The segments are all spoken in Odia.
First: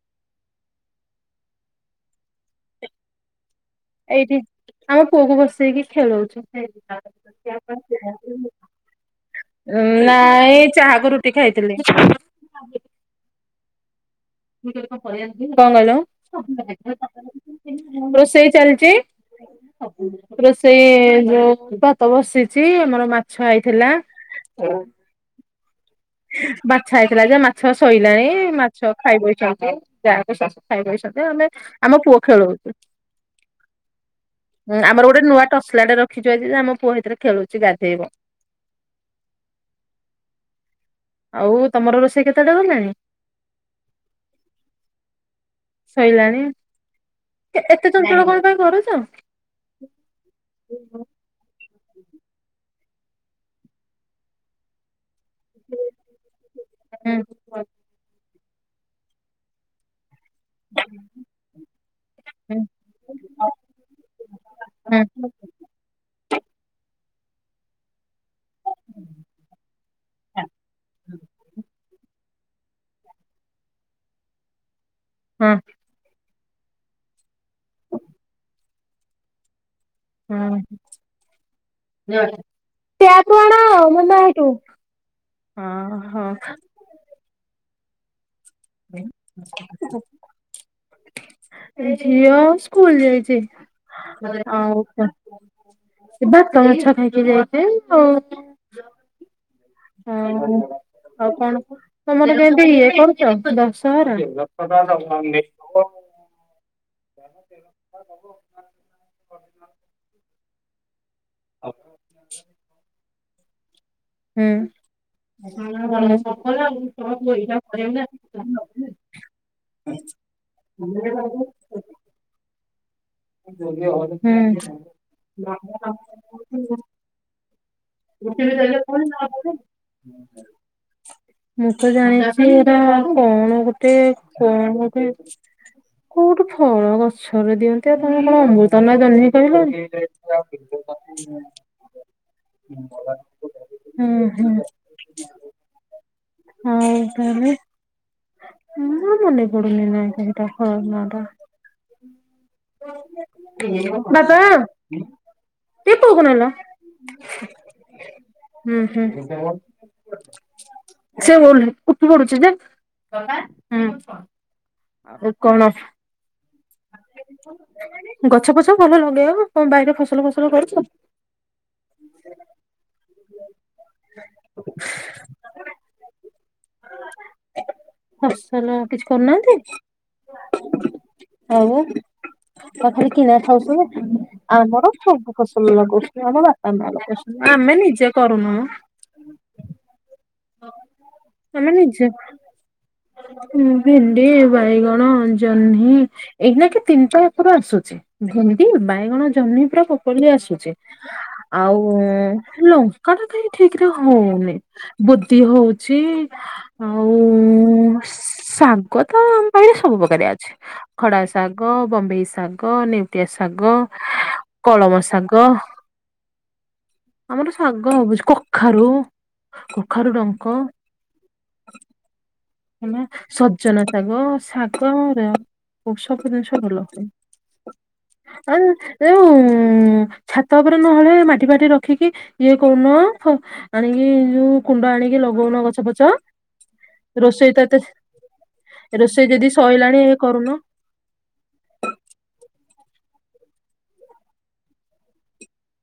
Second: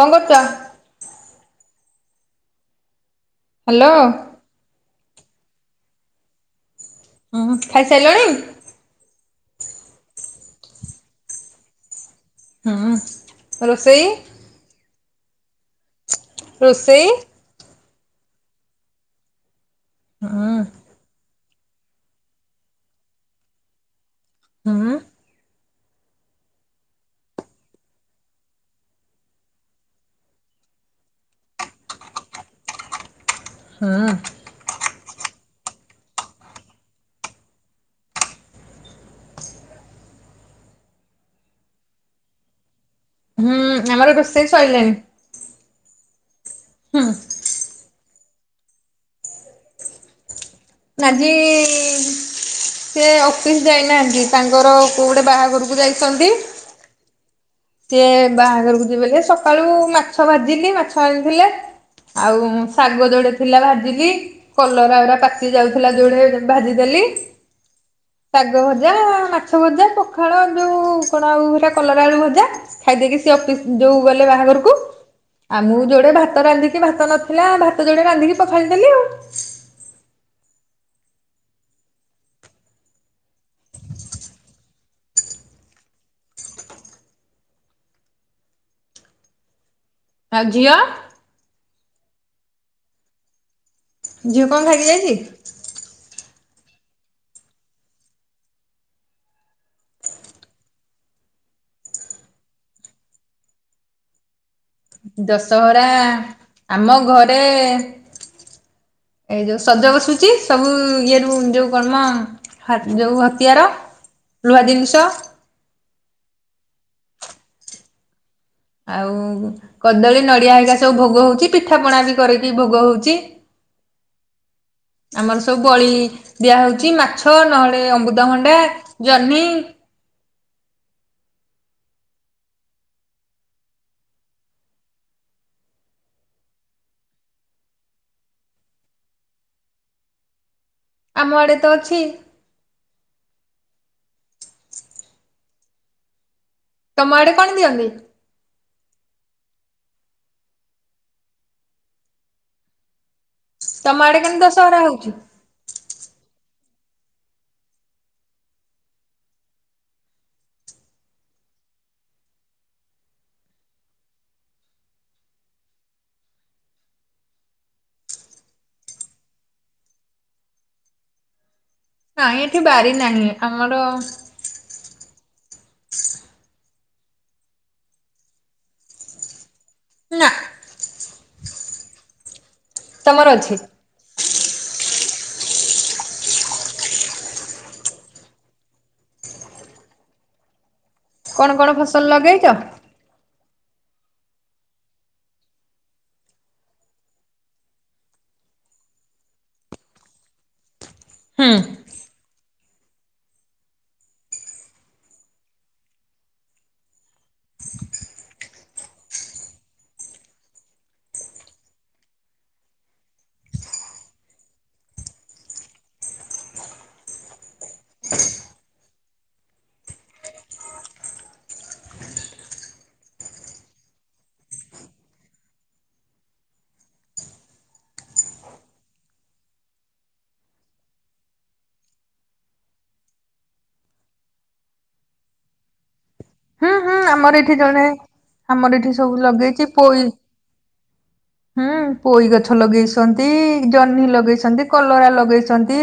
କଁ କରୁଚ? ହାଲୋ। ଏଇଠି ଆମ ପୁଅକୁ ବସେଇକି ଖେଳଉଚୁ। ହୁଁ ଖାଇସାଇଲଣି? ନାଇଁ ଚାହାକୁ ରୁଟି ଖାଇଥିଲି। ହୁଁ ରୋଷେଇ? କଁ କହିଲ, ରୋଷେଇ ରୋଷେଇ ଚାଲିଚି। ହୁଁ ରୋଷେଇ ଯୋଉ ଭାତ ବସିଛି ଆମର ମାଛ ଆଇଥିଲା। ହୁଁ। ମାଛ ଆଇଥିଲା ଯେ ମାଛ ସଇଲାଣି, ମାଛ ଖାଇ ବଇଚନ୍ତୁ ଯାଆ କୁ ଶାଶୁ ଖାଇବଇସ ରେ ଆମେ ଆମ ପୁଅ ଖେଳଉଚୁ। ହୁଁ। ଉଁ ଆମର ଗୋଟେ ନୂଆ ଟସଲାଟେ ରଖିଚୁ ଆଜି ଯେ ଆମ ପୁଅ ହେଇଥିରେ ଖେଳୁଚି ଗାଧେଇବ। [inaudible] ଆଉ ତମର ରୋଷେଇ କେତେ ବାଟ ଗଲାଣି? ଉଁ ଆମର ରୋଷେଇ ସଇଲାଣି । ସଇଲାଣି? ହୁଁ। ତେ ଚଞ୍ଚଳ କଣ ପାଇଁ କରୁଚ? ଆଜି ସେ ଅପିସ୍ ଯାଇନାହାନ୍ତି ତାଙ୍କର କୋଉ ଟେ ବାହାଘରୁକୁ ଯାଇଛନ୍ତି। ଟ୍ୟାପରୁ ସିଏ ବାହାଘରୁକୁ ଯିବେ ଯେ ସକାଳୁ ମାଛ ଭାଜିଲି ମାଛ ଆଣିଥିଲେ। ଆଉ ଶାଗ ଯୋଉଡ଼େ ଥିଲା ଭାଜିଲି। କଲର ଉରା ପାକି ଯାଉଥୁଲା ଯୋଉଡ଼େ ଭାଜିଦେଲି। ଶାଗ ଭଜା ମାଛ ଭଜା ପଖାଳ ଯୋଉ କଣ ଆଉ ହେରା କଲରା ଆଳୁ ଭଜା। ଖାଇଦେଇକି ସେ ଅପିସ୍ ଯୋଉ ଗଲେ ବାହାଘରୁକୁ। ଆ ମୁଁ ଯୋଡ଼େ ଭା ତ ରାନ୍ଧିକି ଭାତ ନଥିଲା ଭାତ ଯୋଡ଼େ ରାନ୍ଧିକି ପଖାଳିଦେଲି ଆଉ। ଉଁ ହୁଁ। ଟ୍ୟାପ୍ ରୁ ଆଣ ମନା ହେଠୁ। ହଁ ହଁ। [inaudible] ଆଉ ଝିଅ? ଝିଅ ସ୍କୁଲ ଯାଇଛି। ଝିଅ କଣ ଆଉ ଖାଇକି କ ଯାଇଛି ଏ ଭାତ, ମାଛ ଖାଇକି ଯାଇଛି। ଆଉ ହ ଆଉ କଣ? ତମର କେମିତି ଇଏ କରୁଛ ଦଶହରା? ଦଶହରା ଆମ ଘରେ ଏଇ ଯୋଉ ସଜ ବସୁଛି। ସବୁ ଇଏରୁ ଯେଉଁ କଣ ମ ହ ଯୋଉ ହତିଆର। ହୁଁ। ଲୁହା ଜିନିଷ ଆଉ କଦଳୀ, ନଡିଆ ହେରିକା ସବୁ ଭୋଗ ହଉଛି। ପିଠାପଣା ବି କରିକି ଭୋଗ ହଉ ହୁଁ। ଆମର ସବୁ ବଳି ଦିଆହଉଛି ମାଛ ନହେ ଲେ ଅମୃତଭଣ୍ଡା ଜହ୍ନି ମୁଁ ତ ଜାଣିଛି ଏରା କଣ ଗୋଟେ କଣ ଗୋଟେ କୋଉଠୁ ଫଳ ଗଛରେ ଦିଅନ୍ତେ। ତମେ କଣ ଅମୃତଭଣ୍ଡା ଜହ୍ନି କହିଲଣି? ଆମ ଆଡେ ତ ଅଛି। ହୁଁ ହୁଁ। ହଉ ତମ ଆଡେ କଣ ତାହାଲେ ଦିଅନ୍ତି? ମୋର ମନେ ପଡୁନି ନାଆଁଟା ହେଟା କଣ ନାଁ ଟା? ତମ ଆଡେ କେମିତି ବାପା ଦଶହରା ହଉଛି? ଟିକେ ପୁଅକୁ ନେଲ। ହୁଁ ହୁଁ । ସେ ଉ ଉଠି ପଡୁଛି ଯେ ଆଉ କଣ? ଗଛ ପଛ ଭଲ ଲଗେଇ ହବ। କଣ ବାଇରେ ଫସଲ ଫସଲ କରିଛ? ନାଇଁ ଏଠି ବାରି ନାହିଁ ଆମର ଫସଲ କିଛି କରୁନାହାନ୍ତି? ନା। ଆଉ କଣ ଖାଲି ତମର କିଣା ଅଛି ଖାଉଛନ୍ତି? ଆମର ସବୁ। ଫସଲ ଲଗଉଛନ୍ତି ଆମ ବାପା ମାଆ ଲଗୋଉଛନ୍ତି ଆମେ ନିଜେ କରୁନୁ ମ। କଣ କଣ ଆମେ ନିଜ ଫସଲ ଲଗେଇଛ? ହୁଁ। ଭେଣ୍ଡି, ବାଇଗଣ, ଜହ୍ନି ଏଇଖିନା କି ତିନିଟା ପୁରା ଆସୁଛି। ଭେଣ୍ଡି ବାଇଗଣ, ଜହ୍ନୀ ପୁରା ପ୍ରପର୍ଲି ଆସୁଛି। ହୁଁ ଆଉ ଲଙ୍କାଟା କାଇଁ ଠିକରେ ହଉନି। ବୋଦି ହଉଚି। ଆଉ ଶାଗ ତ ଆମ ବାଇରେ ସବୁ ପ୍ରକରିଆ ଅଛି। ଖଡାଶାଗ, ବମ୍ବେଇଶାଗ, ନେଉଟିଆଶାଗ, କଳମ ଶାଗ ଆମର ଶାଗ ହବୁଛି। କଖାରୁ କ କଖାରୁ ଡଙ୍କ ହେଲା ସଜନା ଶାଗ ସାଗର ଔଷ ପିରେନ୍ସ ଭଲ ପାଇଁ। ଆଉ ଏଉ ଛାତ ଉପରେ ନହଲେ ମାଟି ଫାଟି ରଖିକି ଇଏ କରୁନ ଫ ଆଣିକି ଯୋଉ କୁଣ୍ଡ ଆଣିକି ଲଗଉନ ଗଛ ପଛ। ହଁ ହଁ ଆମର ରୋଷେଇ ଏଠି ତ ଏତେ ଜଣେ ଆମର ଏଠି ସବୁ ରୋଷେଇ ଯଦି ଲଗେଇଛି ସଇଲାଣି ପୋଇ ଏ କରୁନ। ହୁଁ ପୋଇ ଗଛ ଲଗେଇଛନ୍ତି। ଜହ୍ନି ଲଗେଇଛନ୍ତି, କଲରା ଲଗେଇଛନ୍ତି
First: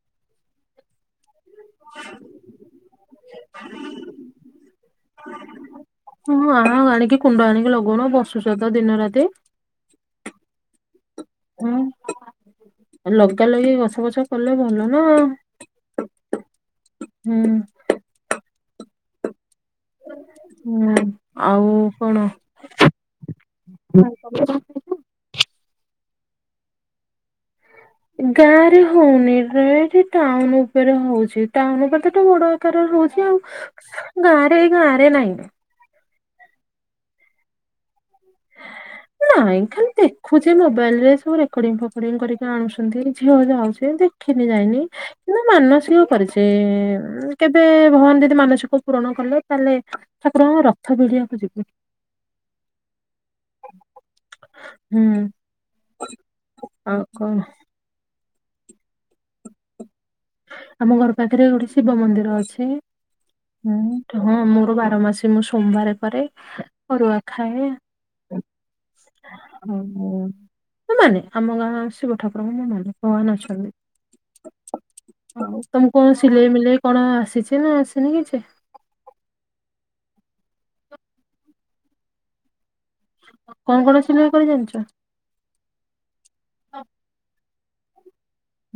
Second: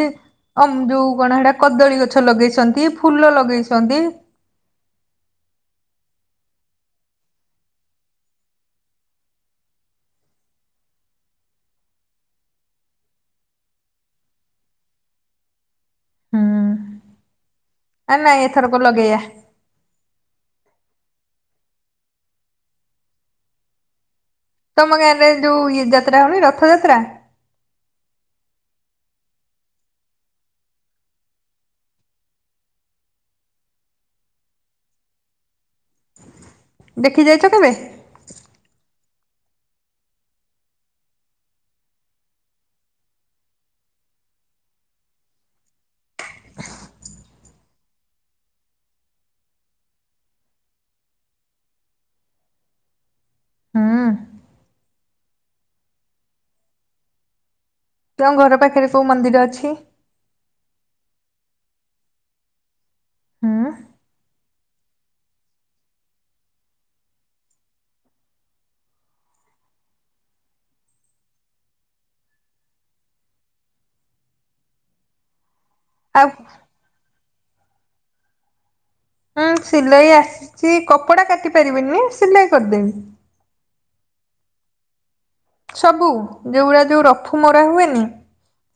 ଅମ ଯୋଉ କଣ ହେଟା କଦଳୀ ଗଛ ଲଗେଇଛନ୍ତି, ଫୁଲ ଲଗେଇଛନ୍ତି। ହଁ ଆ ଆଣିକି କୁଣ୍ଡ ଆଣିକି ଲଗଉନ ବସୁଚ ତ ଦିନରାତି। ହୁଁ। ଲଗା ଲଗି ଗଛ ବଛ କଲେ ଭଲ ନା ହୁଁ ହୁଁ। ନାଇଁ ଏଥରକ ଲଗେଇବା। ହୁଁ ଆଉ କଣ? ତମ ଗାଁରେ ଯୋଉ ଇଏ ଯାତ୍ରା ହଉନି ରଥ ଯାତ୍ରା ଗାଁ ରେ ହଉନି ଏଠି ଟାଉନ ଉପରେ ହଉଛି ଟାଉନ ଉପରେ ତ ବଡ ଆକାର ରହୁ ଚି ଆଉ ଗାଁ ରେ ଗାଁରେ ନାହିଁ। ଦେଖି ଯାଇଚ କେବେ? ନାଇଁ ଖାଲି ଦେଖୁଛେ ମୋବାଇଲ ରେ ସବୁ ରେକର୍ଡିଙ୍ଗ ଫେକୋଡିଂ କରିକି ଆଣୁଛନ୍ତି ଝିଅ ଯାଉଛି ଦେଖିନି ଯାଇନି କିନ୍ତୁ ମାନସିକ କରିଛି ମାନେ କେବେ ଭଗବାନ ଯଦି ମାନସିକ ପୂରଣ କଲେ ତାହେଲେ ଠାକୁରଙ୍କ ରଥ ଭିଡ଼ିବାକୁ ଯିବି। ହୁଁ ହୁଁ ଆଉ କଣ? ତମ ଘର ପାଖରେ କୋଉ ମନ୍ଦିର ଅଛି? ଆମ ଘର ପାଖରେ ଗୋଟେ ଶିବ ମନ୍ଦିର ଅଛି ହୁଁ ହୁଁ ହ ବାର ମାସେ ମୁଁ ସୋମବାର କରେ ଅରୁଆ ଖାଏ। ଓହୋ। ମଁ ମାନେ ଆମ ଗାଁ ଶିବ ଠାକୁରଙ୍କ ମୁଁ ମାନେ ଭଗବାନ ଅଛନ୍ତି। ତମକୁ କଣ ଆଉ ସିଲେଇ ମିଲେଇ କଣ ଆସିଛି ନା ଆସିନି କିଛି? ହୁଁ ସିଲେଇ ଆସିଛି କପଡ଼ା କାଟି ପାରିବିନି ସିଲେଇ କରିଦେବି। ହଁ। ସବୁ ଯୋଉଗୁଡ଼ା ଯୋଉ ରଫୁ ମରା ହୁଏନି।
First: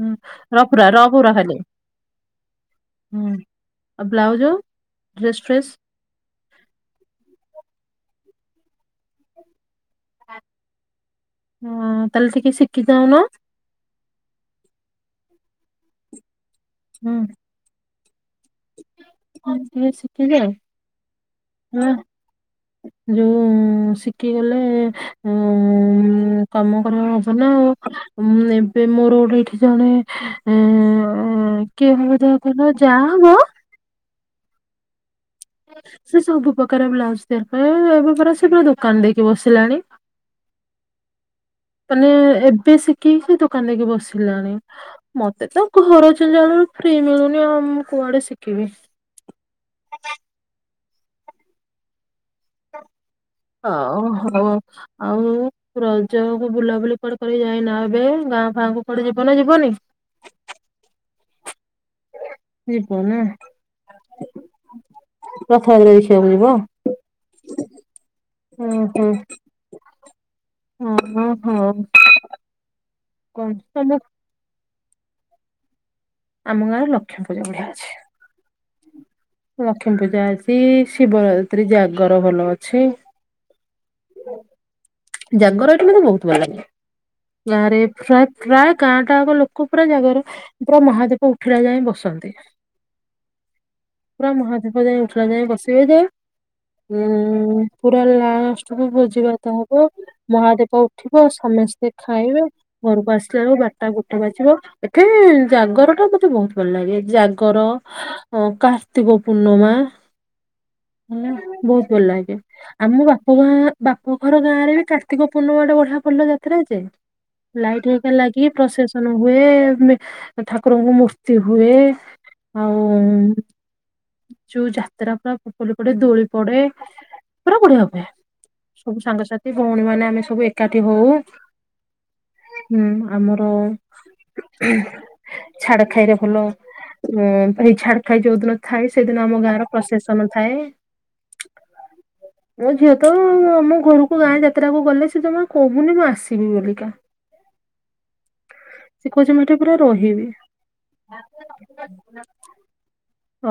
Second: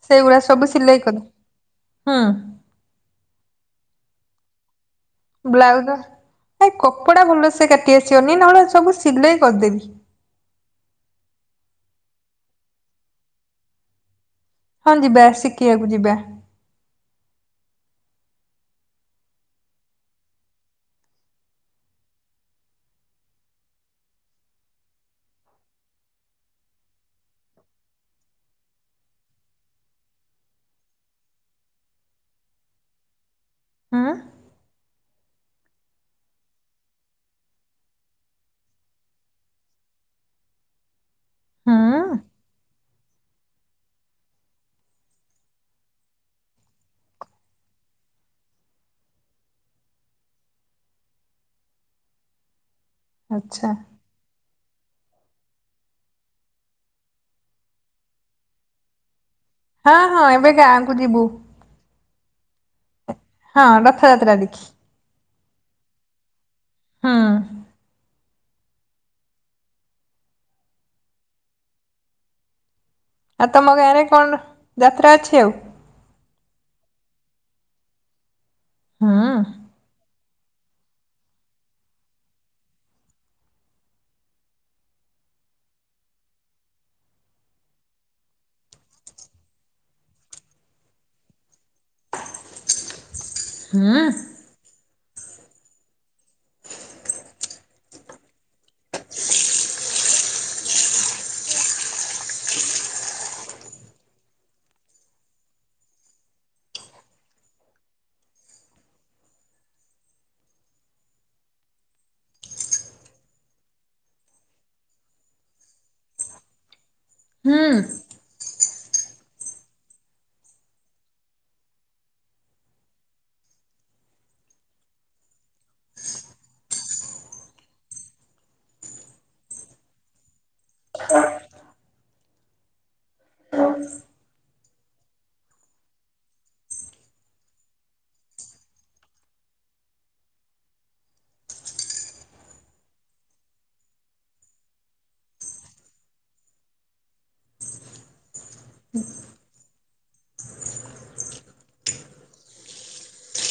ସେଇଗୁଡା ସବୁ ରପୁର ସିଲେଇ କରି ରପୁରା ଖାଲି। ହୁଁ ହୁଁ ଆଉ ବ୍ଲାଉଜ ଡ୍ରେସ ଫ୍ରେସ୍ ବ୍ଲାଉଜ ଏ କପଡା ଭଲ ସେ କାଟି ଆସିବନି ନା ହେଲେ ସବୁ ସିଲେଇ କରିଦେବି। ହଁ ତାହେଲେ ଟିକେ ଶିଖି ଯାଉନ। ହଁ ଯିବା ସିକିବାକୁ ଯିବା। ହୁଁ। ହଁ ଝିଅ ସିକି ଯାଉ ହେଲା। ଯୋଉ ଶିଖିଗଲେ ଉ କାମ କରିବା ହବ ନା? ଏବେ ମୋର ଗୋଟେ ଏଠି ଜଣେ କିଏ ମୁଁ ହଉ ଯାହା ହବ। ଆଁ। ସେ ସବୁ ପ୍ରକାର ବ୍ଲାଉଜ ତିଆରି କରେ ଏବେ ପରା ସେ ପୁରା ଦୋକାନ ଦେଇକି ବସିଲାଣି। ହୁଁ ମାନେ ଏବେ ଶିଖିକି ସେ ଦୋକାନ ଦେଇକି ବସିଲାଣି ମତେ ତ ଘରଜଞ୍ଜାଳରୁ ରୁ ଫ୍ରି ମିଳୁନି ଆଉ ମୁଁ କୁଆଡେ ଶିଖିବି। ଆଚ୍ଛା ହଁ ହୋଉ। ଆଉ ରଜ କୁ ବୁଲାବୁଲି କୁଆଡ଼େ କରି ଯାଇନ ଏବେ ଗାଁ ଫାଁକୁ କୁଆଡ଼େ ଯିବ? ନା ଯିବନି? ହଁ ହଁ ଏବେ ଗାଁକୁ ଯିବୁ। ହୁଁ। ହଁ ରଥଯାତ୍ରା ଦେଖି। ରଥଯାତ୍ରା ଦେଖିବାକୁ ଯିବ? ହଁ। ହୁଁ ହୁଁ ହ ଓ ହୋ। ଆଉ ତମ ଗାଁ ରେ କଣ ଯାତ୍ରା ଅଛି ଆଉ? ଆମ ଗାଁର ଲକ୍ଷ୍ମୀ ପୂଜା ବଢ଼ିଆ ଅଛି। ହୁଁ ଲକ୍ଷ୍ମୀ ପୂଜା ଅଛି ଶିବରାତ୍ରୀ ଜାଗର ଭଲ ଅଛି। ଜାଗର ଏଇଟି ମତେ ବହୁତ ଭଲ ଲାଗେ। ଗାଁ ରେ ପ୍ରା ପ୍ରାୟ ଗାଁ ଟା ଲୋକ ପୁରା ଜାଗାରେ ପୁରା ମହାଦେବ ଉଠିଲା ଯାଏ ବସ ହନ୍ତି। ହୁଁ ଉ। ଯାଗର ଉଠିଲ ଯାଏ ବସିବେ ଯେ ଉଁ ପୁରା ଲାଷ୍ଟକୁ ଭୋଜି ଭାତ ହବ ହ। ମହାଦେବ ଉଠିବ ସମସ୍ତେ ଖାଇବେ ଘରକୁ ଆସିଲା ବେଳକୁ ବାରଟା ଗୋଟେ ବାଜିବ ଏଠି ଇ ଜାଗର ଟା ମତେ ବହୁତ ଭଲ ଲାଗେ ଜାଗର କାର୍ତ୍ତିକ ପୂର୍ଣ୍ଣମା। ହ। ହେଲା ବହୁତୁ ଭଲ ଲାଗେ ଆମ ବାପ ମା ବାପ ହର ଗାଁରେ ବି କାର୍ତ୍ତିକ ପୂର୍ଣ୍ଣିମା ଗୋଟେ ଫଲ ଯାତ୍ରା ଯେ ହୁଁ ଲାଇଟ୍ ହେକା ଲାଗିକି ପ୍ରଶେସନ ହୁଏ ଠାକୁରଙ୍କୁ ମୂର୍ତ୍ତି ହୁଏ। ଆଉ ଯୋଉ ଯାତ୍ରା ପୁରା ପଡେ ଦୋଳି ପଡେ ପୁରା ବଢିଆ ହୁଏ। ସବୁ ସାଙ୍ଗସାଥି ଭଉଣୀ ମାନେ ଆମେ ସବୁ ଏକାଠି ହଉ ହୁଁ ଆମର ଛାଡ ଖାଇରେ ଭଲ ଉ ଏଇ ଛାଡ ଖାଇ ଯୋଉ ଦିନ ଥାଏ ସେଦିନ ଆମ ଗାଁର ପ୍ରଶେସନ ଥାଏ। ମୋ ଝିଅ ତ ଆମ ଘରକୁ ଗାଁ ଯାତ୍ରାକୁ ଗଲେ ସେ ଜମା କହୁନି ମୁଁ ଆସିବି ବୋଲିକା। ସେ କହୁଛି ମୁଁ ଏଠି ପୁରା ରହିବି।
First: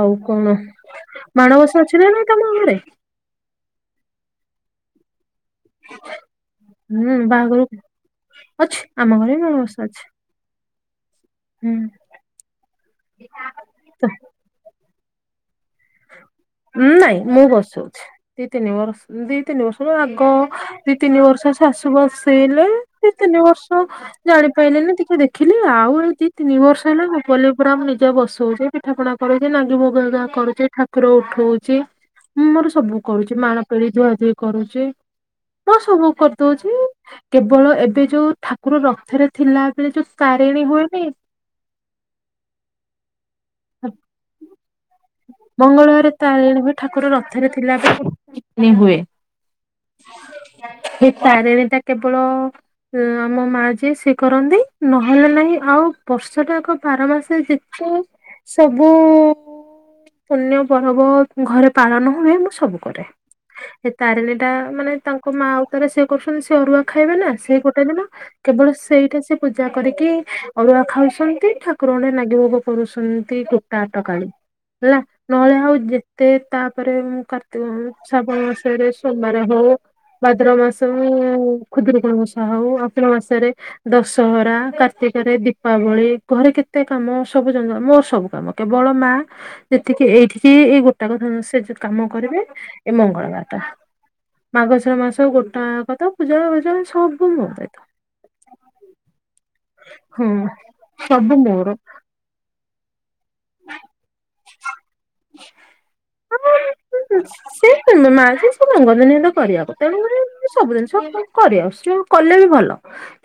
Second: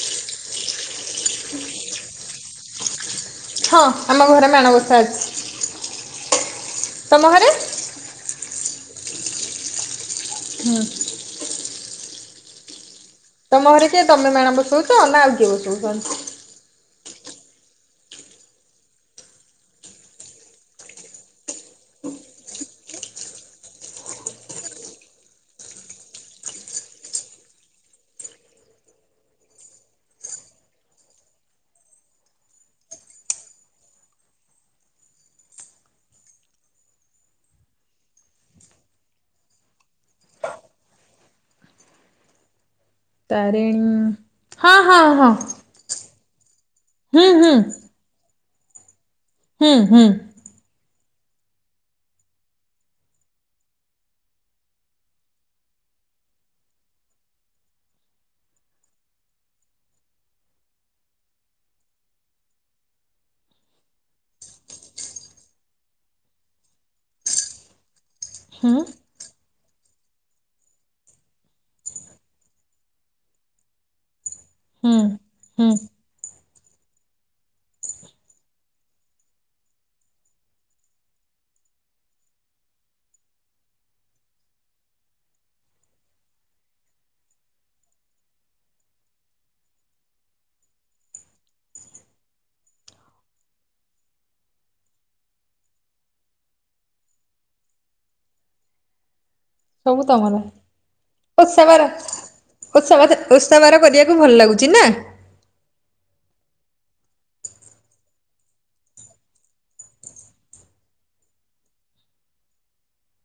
ଆଉ କଣ ମାଣବସା ଅଛି ନା ନାଇ ତମ ହାଡେ? ହଁ ଆମ ଘରେ ମାଣବସା ଅଛି। ହୁଁ ତମ ଘରେ ବାହାଘରକୁ ଅଛି ଆମ ଘରେ ବି ମଣବସା ଅଛି। ହୁଁ। ହୁଁ। ତମ ଘରେ କିଏ ତମେ ମାଣ ବସଉଛ ନା ଆଉ କିଏ ବସଉଛନ୍ତି। ନାଇଁ ମୁଁ ବସଉଛି ଦି ତିନି ବର୍ଷ ଦି ତିନି ବର୍ଷରୁ ଆଗ ଦି ତିନି ବର୍ଷ ସା ସୁ ବସେଇଲେ ଦି ତିନି ବର୍ଷ ଜାଣି ପଇଲିନି ଟିକେ ଦେଖିଲି ଆଉ ଏଇ ଦି ତିନି ବ ବର୍ଷେଇଲେ ମୁଁ ପଲି ପୁରା ମୁଁ ନିଜେ ବସଉଛି ପିଠା ପଣା କରୁଛି ନାଙ୍ଗି ମୁଗ କରୁଛି। ଠାକୁର ଉଠଉଛିଁ ମୋର ସବୁ କରୁଛି ମାଣ ପେଢ଼ି ଧୁଆ ଧୁଇ କରୁଛି। ମୁଁ ସବୁ କରିଦଉଛି କେବଳ ଏବେ ଯୋଉ ଠାକୁର ରଥରେ ଥିଲାବେଳେ ଯୋଉ କା ରିଣ ହୁଏ ନି ତାରିଣ ହଁ ହଁ ହଁ। ମଙ୍ଗଳବାରେ ତାରିଣୀ ଠାକୁର ହୁଁ ରଥରେ ହୁଁ ଥିଲାବେଳେ ହିଁ ହୁଏ। ହୁଁ ହୁଁ। ଏଇ ତାରିଣୀ ଟା କେବଳ ଆମ ମା ଯିଏ ସିଏ କରନ୍ତି ନହେଲେ ନାହିଁ ଆଉ ଆଉ ବର୍ଷ ଟା ଯାକ ବାର ମାସ ଯେତେ ସବୁ ପୁଣ୍ୟ ପର୍ବ ଘରେ ପାଳନ ହୁଏ। ମୁଁ ସବୁ କରେ। ଏ ତାରିଣୀ ଟା ମାନେ ତାଙ୍କ ମା ଉ ତରେ ସିଏ କରୁଛନ୍ତି ସେ ଅରୁଆ ଖାଇବେ ନା ସେ ଗୋଟେ ଦିନ କେବଳ ହୁଁ ସେଇଟା ସେ ପୂଜା କରିକି ଅରୁଆ ଖାଉଛନ୍ତି ଠାକୁର ଙ୍କ ଠି ନାଗି ଭୋଗ କରୁଶ୍ ନ୍ତି କୁଟା ଅଟକାଳି ହେଲା ହୁଁ ନହଲେ ହୁଁ ଆଉ ଯେତେ ତାପରେ ମୁ କାର୍ତ୍ତିକ ଶ୍ରାବଣ ମାସରେ ସୋମବାର ହଉ ଭଦ୍ରବ ମାସ ରେ ଖୁଦୁରି କୁଣି ଓଷା ହଉ ଆସିନ ମାସରେ ଦଶହରା କାର୍ତି ରେ ଦୀପାବଳି ଘରେ କେତେ କାମ ସବୁ ଜଙ୍କ ମୋ ସବୁ କାମ କେବଳ ମା ଯେତିକି ଏଇଠିକି ଏଇ ଗୋଟା କଥା ସେ କାମ କରିବେ ଏମ୍ ମଙ୍ଗଳବାର ଟା। ମାର୍ଗଶିର ମାସ ଗୋଟାଯାକ ପୂଜା ଫୁଜା ସବୁ ମୋ ଦାୟିତ୍ୱ। ସବୁ ହଁ ତମର ସବୁ ଓଷା ମୋର ବାର ଓଷା ବାର ଓଷା ବାର କରିବାକୁ ଭଲ ଲାଗୁଛି ନା। ସେ ତ ମା ଯିଏ ସବୁ ମଙ୍ଗତିନି କରିବାକୁ ତେଣୁ କରି ସବୁ ଜିନିଷ କରିଆସିଛି କଲେ ବି ଭଲ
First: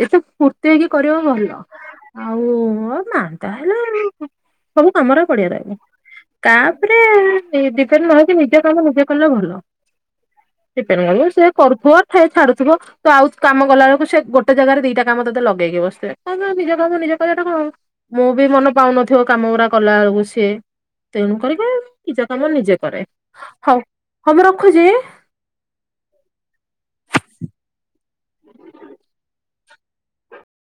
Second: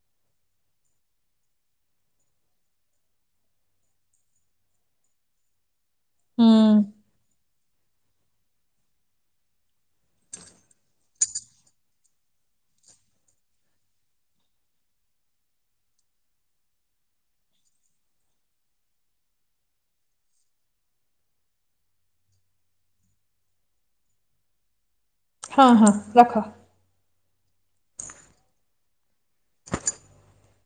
ଏତ ଫୁର୍ତ୍ତି ହେଇକି କରିବ ଭଲ ଆଉ ମା ତାହେଲେ [inaudible] ସବୁ କାମରା ପଡିଆ ରହିବ ହୁଁ ତାପରେ ନିଜ କାମ ନିଜେ କଲେ ଭଲ। ପେ କରିବ ସେ କରୁଥିବ ଏ ଛାଡୁଥିବ ତ ଆଉ କାମ ଗଲା ବେଳକୁ ସେ ଗୋଟେ ଜାଗାରେ ଦିଟା କାମ ତେ ଲଗେଇକି ବସିଥିବେ, କ ନିଜ କାମ ନିଜ କଟା କଣ ମୁଁ ବି ମନ ପାଉନଥିବ କାମ ଗୁରା କଲା ବେଳକୁ ସିଏ ତେଣୁ କର ନିଜ କାମ ନିଜେ କରେ ହଉ ହ ମୁଁ ରଖୁଛି। ହଁ ହଁ ରଖ। [inaudible]